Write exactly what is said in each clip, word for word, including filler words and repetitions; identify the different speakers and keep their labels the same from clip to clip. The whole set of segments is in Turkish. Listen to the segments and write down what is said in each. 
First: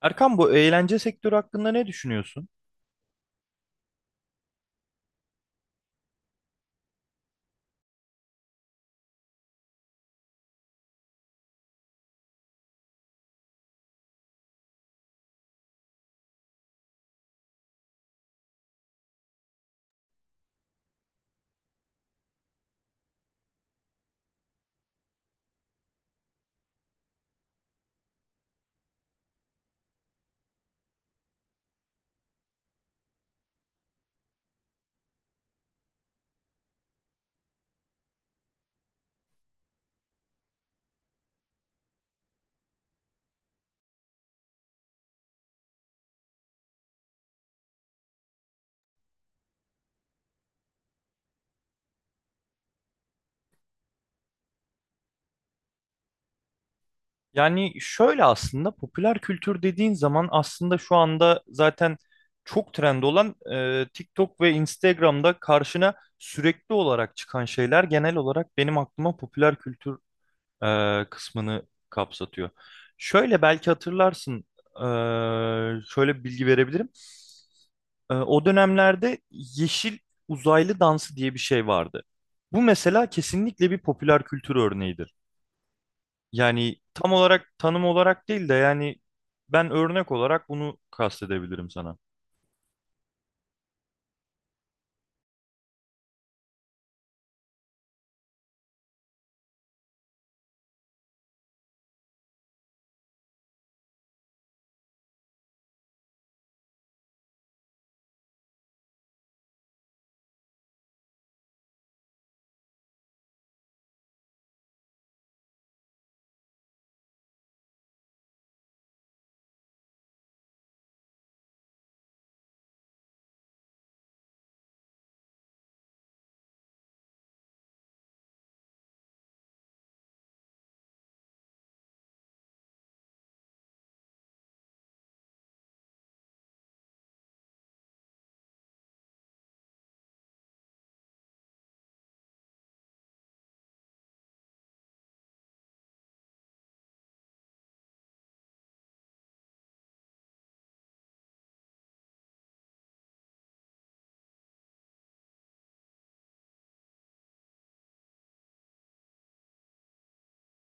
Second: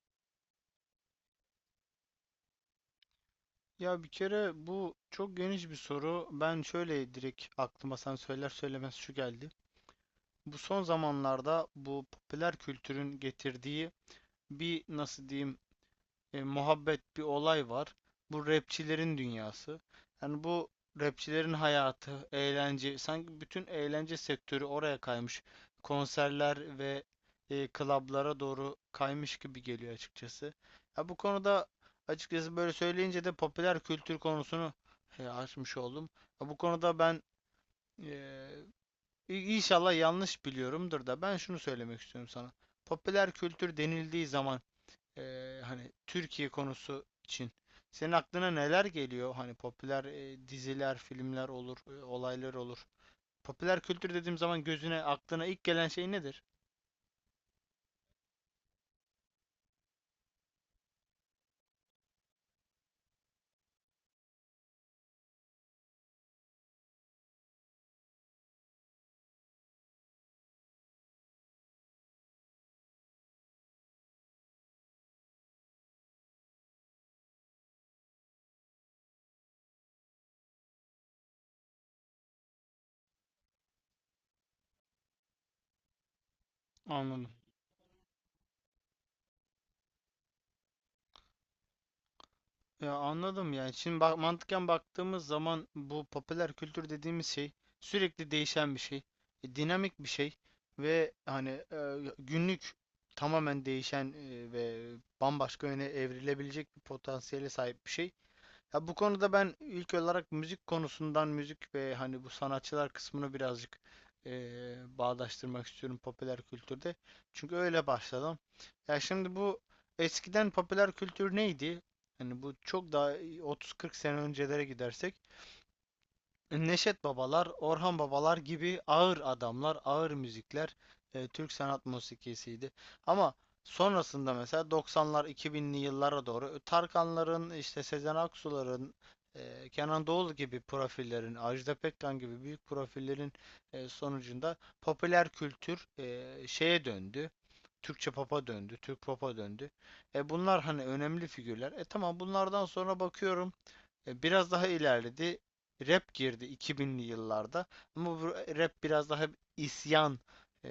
Speaker 1: Erkan, bu eğlence sektörü hakkında ne düşünüyorsun?
Speaker 2: Ya bir kere bu çok geniş bir soru. Ben şöyle direkt aklıma sen söyler söylemez şu geldi. Bu son zamanlarda bu popüler kültürün getirdiği bir nasıl diyeyim e, muhabbet bir olay var. Bu rapçilerin dünyası. Yani bu rapçilerin hayatı, eğlence, sanki bütün eğlence sektörü oraya kaymış. Konserler ve e, klablara doğru kaymış gibi geliyor açıkçası. Ya bu konuda açıkçası böyle söyleyince de popüler kültür konusunu e, açmış oldum. Ya bu konuda ben e, İnşallah yanlış biliyorumdur da ben şunu söylemek istiyorum sana. Popüler kültür denildiği zaman e, hani Türkiye konusu için senin aklına neler geliyor? Hani popüler e, diziler, filmler olur, e, olaylar olur. Popüler kültür dediğim zaman gözüne, aklına ilk gelen şey nedir?
Speaker 1: Yani şöyle, aslında popüler kültür dediğin zaman aslında şu anda zaten çok trend olan e, TikTok ve Instagram'da karşına sürekli olarak çıkan şeyler genel olarak benim aklıma popüler kültür e, kısmını kapsatıyor. Şöyle belki hatırlarsın, e, şöyle bir bilgi verebilirim. E, o dönemlerde yeşil uzaylı dansı diye bir şey vardı. Bu mesela kesinlikle bir popüler kültür örneğidir. Yani tam
Speaker 2: Anladım.
Speaker 1: olarak tanım olarak değil de yani ben örnek olarak bunu kastedebilirim sana.
Speaker 2: Ya anladım yani. Şimdi bak mantıken baktığımız zaman bu popüler kültür dediğimiz şey sürekli değişen bir şey, e, dinamik bir şey ve hani e, günlük tamamen değişen e, ve bambaşka yöne evrilebilecek bir potansiyele sahip bir şey. Ya bu konuda ben ilk olarak müzik konusundan müzik ve hani bu sanatçılar kısmını birazcık eee, bağdaştırmak istiyorum popüler kültürde. Çünkü öyle başladım. Ya şimdi bu eskiden popüler kültür neydi? Hani bu çok daha otuz kırk sene öncelere gidersek Neşet Babalar, Orhan Babalar gibi ağır adamlar, ağır müzikler e, Türk sanat musikisiydi. Ama sonrasında mesela doksanlar, iki binli yıllara doğru e, Tarkanların, işte Sezen Aksu'ların, e, Kenan Doğulu gibi profillerin, Ajda Pekkan gibi büyük profillerin e, sonucunda popüler kültür e, şeye döndü. Türkçe pop'a döndü, Türk pop'a döndü. E bunlar hani önemli figürler. E tamam bunlardan sonra bakıyorum e, Biraz daha ilerledi. Rap girdi iki binli yıllarda. Ama bu rap biraz daha isyan e,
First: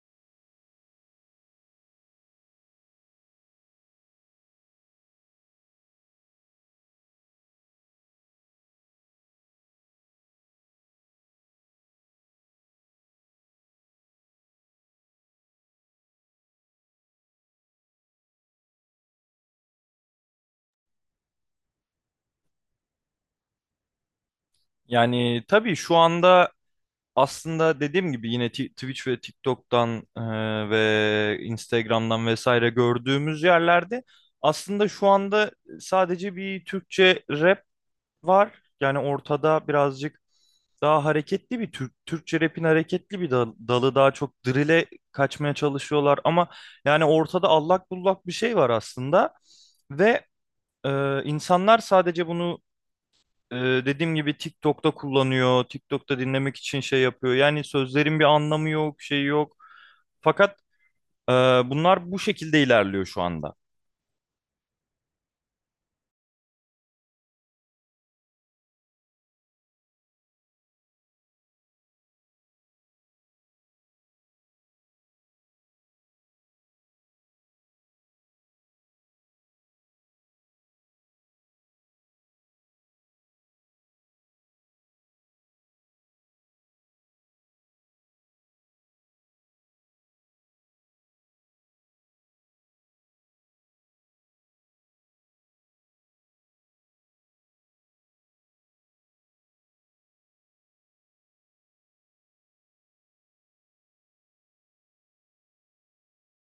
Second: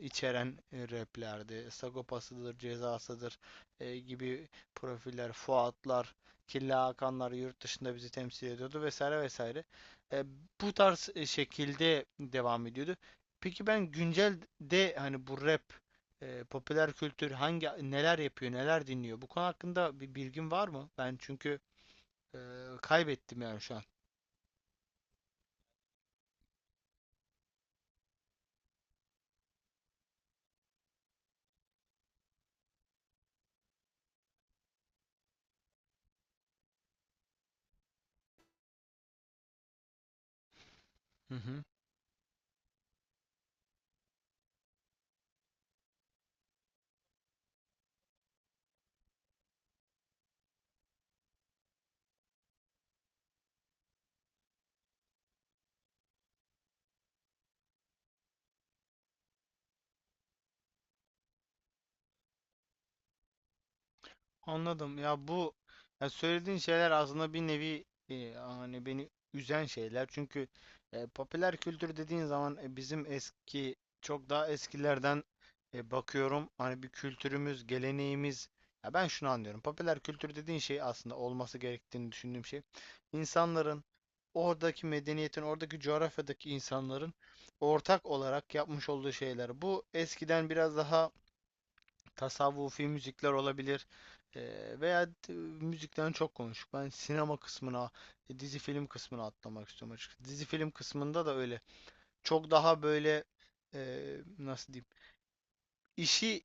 Speaker 2: içeren e, raplerdi. Sagopasıdır, cezasıdır e, gibi profiller, Fuatlar, Killa Hakanlar yurt dışında bizi temsil ediyordu vesaire vesaire. E, bu tarz e, şekilde devam ediyordu. Peki ben güncel de hani bu rap, e, popüler kültür hangi neler yapıyor, neler dinliyor? Bu konu hakkında bir bilgin var mı? Ben çünkü ee, kaybettim yani şu an.
Speaker 1: Yani tabii şu anda aslında dediğim gibi yine Ti- Twitch ve TikTok'tan e, ve Instagram'dan vesaire gördüğümüz yerlerde aslında şu anda sadece bir Türkçe rap var. Yani ortada birazcık daha
Speaker 2: Hı
Speaker 1: hareketli
Speaker 2: hı.
Speaker 1: bir Türk, Türkçe rap'in hareketli bir dal- dalı daha çok drill'e kaçmaya çalışıyorlar ama yani ortada allak bullak bir şey var aslında ve e, insanlar sadece bunu e, dediğim gibi TikTok'ta kullanıyor, TikTok'ta dinlemek için şey yapıyor. Yani sözlerin bir anlamı yok, şey yok. Fakat e, bunlar bu şekilde ilerliyor şu anda.
Speaker 2: Anladım. Ya bu ya söylediğin şeyler aslında bir nevi e, hani beni üzen şeyler. Çünkü e, popüler kültür dediğin zaman e, bizim eski çok daha eskilerden e, bakıyorum. Hani bir kültürümüz, geleneğimiz. Ya ben şunu anlıyorum. Popüler kültür dediğin şey aslında olması gerektiğini düşündüğüm şey. İnsanların oradaki medeniyetin, oradaki coğrafyadaki insanların ortak olarak yapmış olduğu şeyler. Bu eskiden biraz daha tasavvufi müzikler olabilir. Eee, veya t- müzikten çok konuştuk. Ben sinema kısmına, e, dizi film kısmına atlamak istiyorum açıkçası. Dizi film kısmında da öyle. Çok daha böyle eee, nasıl diyeyim? İşi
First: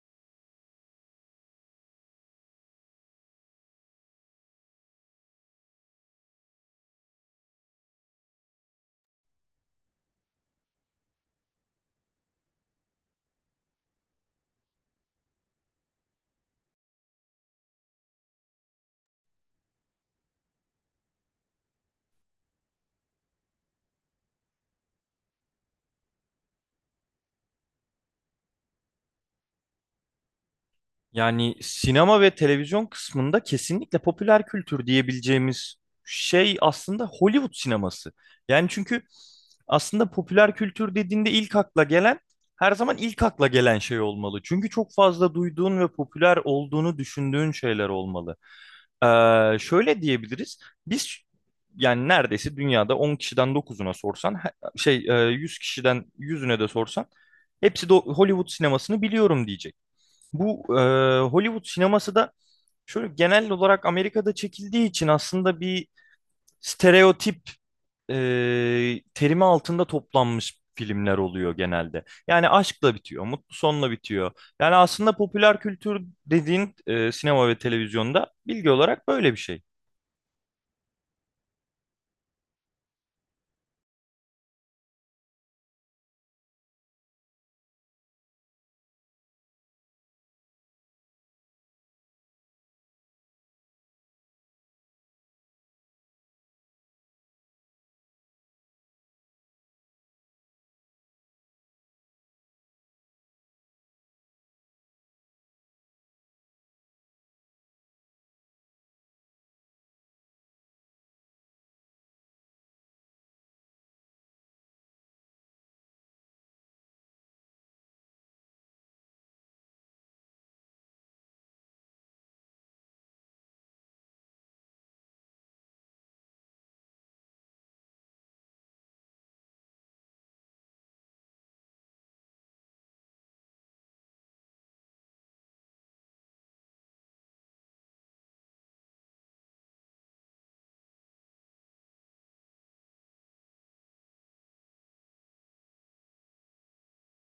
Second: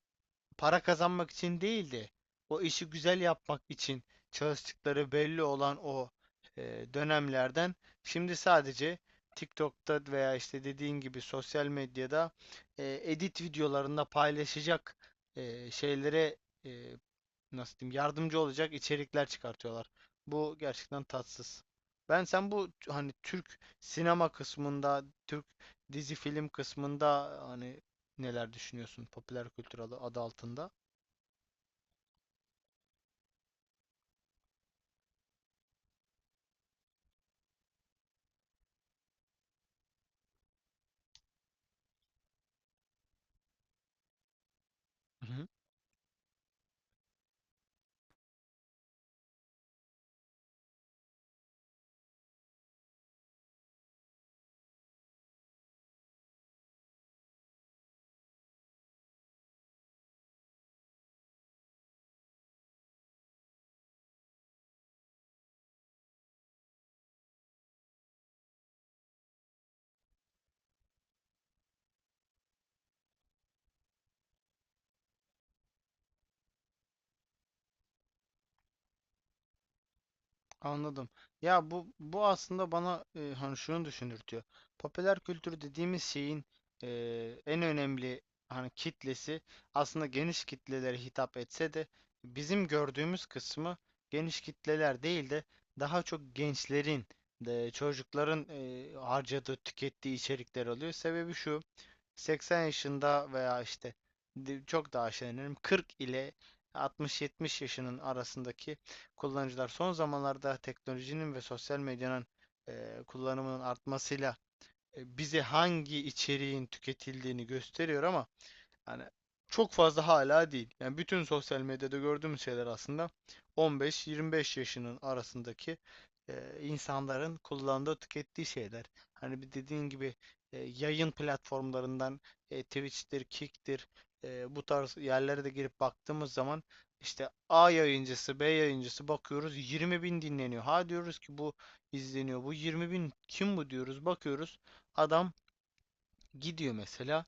Speaker 2: para kazanmak için değil de o işi güzel yapmak için çalıştıkları belli olan o eee, dönemlerden şimdi sadece TikTok'ta veya işte dediğin gibi sosyal medyada eee, edit videolarında paylaşacak eee, şeylere e, nasıl diyeyim yardımcı olacak içerikler çıkartıyorlar. Bu gerçekten tatsız. Ben sen bu t- hani Türk sinema kısmında, Türk dizi film kısmında hani neler düşünüyorsun popüler kültür adı, adı altında?
Speaker 1: Yani sinema ve televizyon kısmında kesinlikle popüler kültür diyebileceğimiz şey aslında Hollywood sineması. Yani çünkü aslında popüler kültür dediğinde ilk akla gelen, her zaman ilk akla gelen şey olmalı. Çünkü çok fazla duyduğun ve popüler olduğunu düşündüğün şeyler olmalı. Ee, şöyle diyebiliriz. Biz yani neredeyse dünyada on kişiden dokuzuna sorsan, he- şey, e, yüz kişiden yüzüne de sorsan hepsi de Hollywood sinemasını biliyorum diyecek. Bu e, Hollywood sineması da şöyle genel olarak Amerika'da çekildiği için aslında bir stereotip e, terimi altında toplanmış filmler oluyor genelde. Yani aşkla bitiyor, mutlu sonla bitiyor. Yani aslında popüler kültür dediğin e, sinema ve televizyonda bilgi olarak böyle bir şey.
Speaker 2: Anladım. Ya bu bu aslında bana e, hani şunu düşündürtüyor. Popüler kültür dediğimiz şeyin e, en önemli hani kitlesi aslında geniş kitlelere hitap etse de bizim gördüğümüz kısmı geniş kitleler değil de daha çok gençlerin de çocukların e, harcadığı, tükettiği içerikler oluyor. Sebebi şu. seksen yaşında veya işte çok daha aşağı inelim kırk ile altmış yetmiş yaşının arasındaki kullanıcılar son zamanlarda teknolojinin ve sosyal medyanın e, kullanımının artmasıyla e, bize hangi içeriğin tüketildiğini gösteriyor ama hani çok fazla hala değil. Yani bütün sosyal medyada gördüğümüz şeyler aslında on beş yirmi beş yaşının arasındaki e, insanların kullandığı, tükettiği şeyler. Hani bir dediğin gibi e, yayın platformlarından e, Twitch'tir, Kick'tir e, bu tarz yerlere de girip baktığımız zaman işte A yayıncısı, B yayıncısı bakıyoruz yirmi bin dinleniyor. Ha diyoruz ki bu izleniyor. Bu yirmi bin kim bu diyoruz. Bakıyoruz adam gidiyor mesela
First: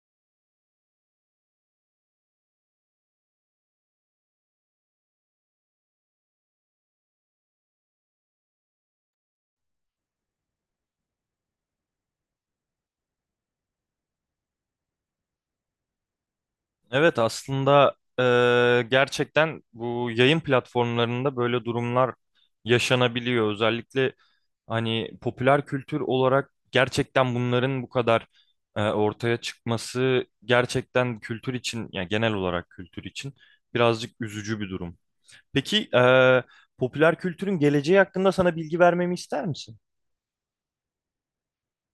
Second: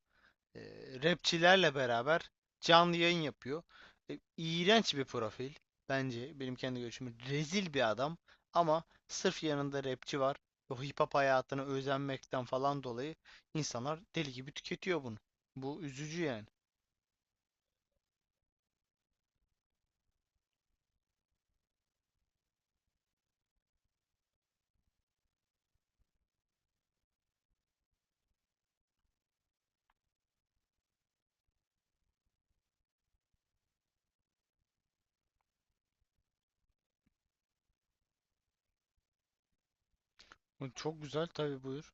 Speaker 2: e, rapçilerle beraber canlı yayın yapıyor. E, iğrenç bir profil bence benim kendi görüşüm. Rezil bir adam ama sırf yanında rapçi var. O hip hop hayatına özenmekten falan dolayı insanlar deli gibi tüketiyor bunu. Bu üzücü yani.
Speaker 1: Evet, aslında e, gerçekten bu yayın platformlarında böyle durumlar yaşanabiliyor. Özellikle hani popüler kültür olarak gerçekten bunların bu kadar e, ortaya çıkması gerçekten kültür için, yani genel olarak kültür için birazcık üzücü bir durum. Peki e, popüler kültürün geleceği hakkında sana bilgi vermemi ister misin?
Speaker 2: Bu çok güzel tabii, buyur.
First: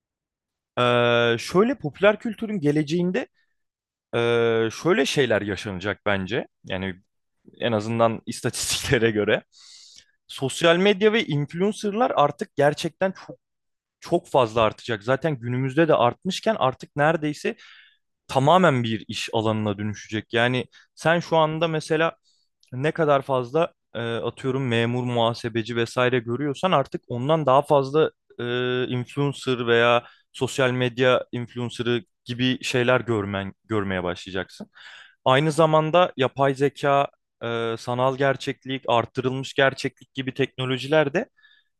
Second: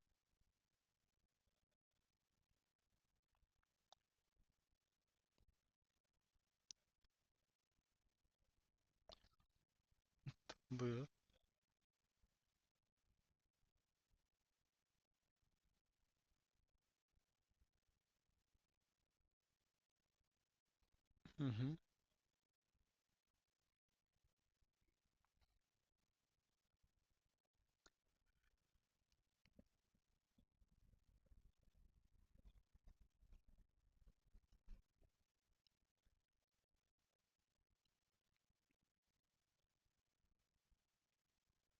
Speaker 1: E, Şöyle, popüler kültürün geleceğinde e, şöyle şeyler yaşanacak bence. Yani en azından istatistiklere göre. Sosyal
Speaker 2: Buyur.
Speaker 1: medya ve influencerlar artık gerçekten çok çok fazla artacak. Zaten günümüzde de artmışken artık neredeyse tamamen bir iş alanına dönüşecek. Yani sen şu
Speaker 2: Hı
Speaker 1: anda
Speaker 2: hı.
Speaker 1: mesela ne kadar fazla e, atıyorum memur, muhasebeci vesaire görüyorsan artık ondan daha fazla e, influencer veya sosyal medya influencer'ı gibi şeyler görmen görmeye başlayacaksın. Aynı zamanda yapay zeka, e, sanal gerçeklik, artırılmış gerçeklik gibi teknolojiler de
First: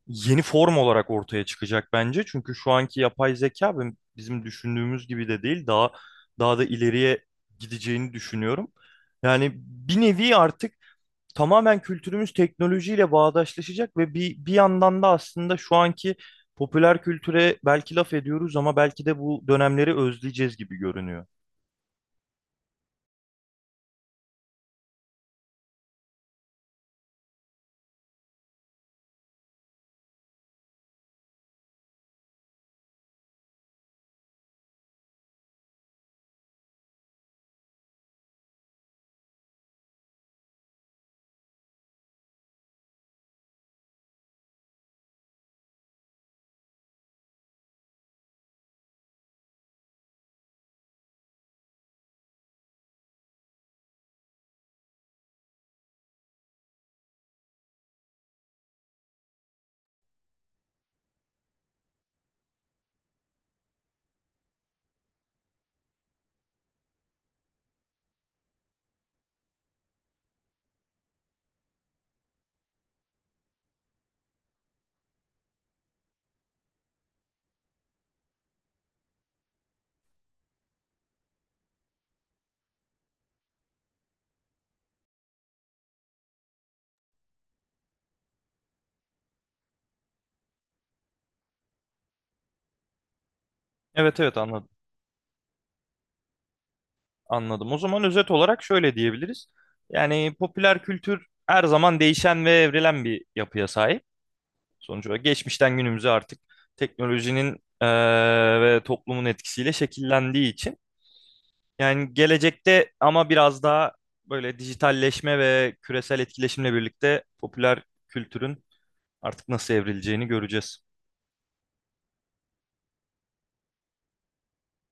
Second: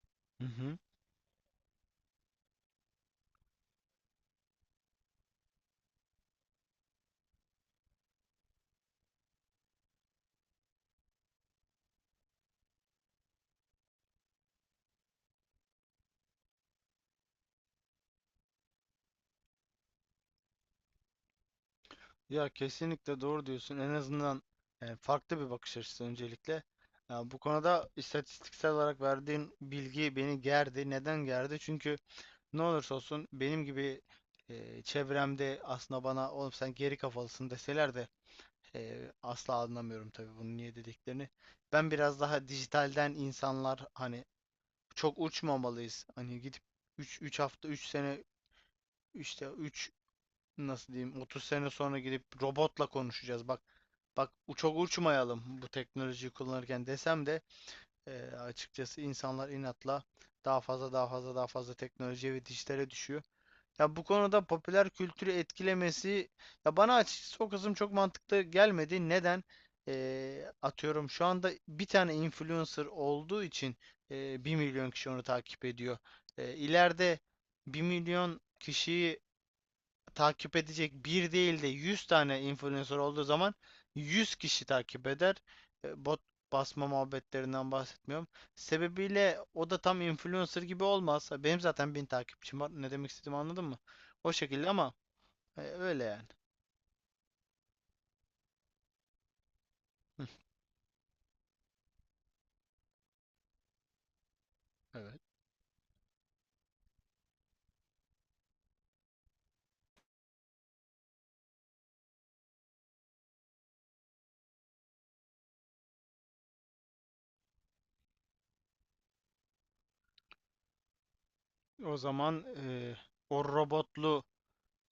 Speaker 1: yeni
Speaker 2: Hı
Speaker 1: form
Speaker 2: hı.
Speaker 1: olarak ortaya çıkacak bence. Çünkü şu anki yapay zeka ben- bizim düşündüğümüz gibi de değil. Daha daha da ileriye gideceğini düşünüyorum. Yani bir nevi artık tamamen kültürümüz teknolojiyle bağdaşlaşacak ve bir bir yandan da aslında şu anki popüler kültüre belki laf ediyoruz ama belki de bu dönemleri özleyeceğiz gibi görünüyor.
Speaker 2: Ya kesinlikle doğru diyorsun. En azından e, farklı bir bakış açısı öncelikle. Ya bu konuda istatistiksel olarak verdiğin bilgi beni gerdi. Neden gerdi? Çünkü ne olursa olsun benim gibi e, çevremde aslında bana oğlum sen geri kafalısın deseler de e, asla anlamıyorum tabii bunu niye dediklerini. Ben biraz daha dijitalden insanlar hani çok uçmamalıyız. Hani gidip üç üç hafta üç sene işte üç nasıl diyeyim otuz sene sonra gidip robotla konuşacağız. Bak bak, u- çok uçmayalım bu teknolojiyi kullanırken desem de e, açıkçası insanlar inatla daha fazla daha fazla daha fazla teknolojiye ve dijitale düşüyor. Ya bu konuda popüler kültürü etkilemesi ya bana açıkçası o kısım çok mantıklı gelmedi. Neden? Ee, atıyorum şu anda bir tane influencer olduğu için e, bir milyon kişi onu takip ediyor. Ee, ileride bir milyon kişiyi takip edecek bir değil de yüz tane influencer olduğu zaman yüz kişi takip eder. E, Bot basma muhabbetlerinden bahsetmiyorum. Sebebiyle o da tam influencer gibi olmaz. Benim zaten bin takipçim var. Ne demek istediğimi anladın mı?
Speaker 1: Evet
Speaker 2: O
Speaker 1: evet anladım.
Speaker 2: şekilde ama e, öyle yani.
Speaker 1: Anladım. O zaman özet olarak şöyle diyebiliriz.
Speaker 2: Hı.
Speaker 1: Yani popüler kültür her zaman değişen ve evrilen bir yapıya sahip. Sonuç
Speaker 2: Evet.
Speaker 1: olarak geçmişten günümüze artık teknolojinin eee, ve toplumun etkisiyle şekillendiği için. Yani gelecekte ama biraz daha böyle dijitalleşme ve küresel etkileşimle birlikte popüler kültürün artık nasıl evrileceğini göreceğiz.
Speaker 2: O zaman e, o robotlu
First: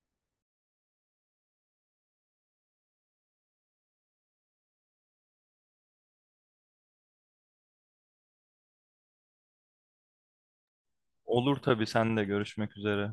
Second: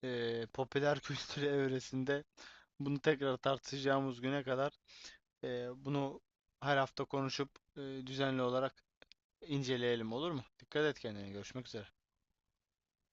Speaker 2: e, popüler kültür evresinde bunu tekrar tartışacağımız güne kadar e, bunu her hafta konuşup e, düzenli olarak İnceleyelim olur mu? Dikkat et kendine.
Speaker 1: Olur
Speaker 2: Görüşmek
Speaker 1: tabii,
Speaker 2: üzere.
Speaker 1: sen de görüşmek üzere.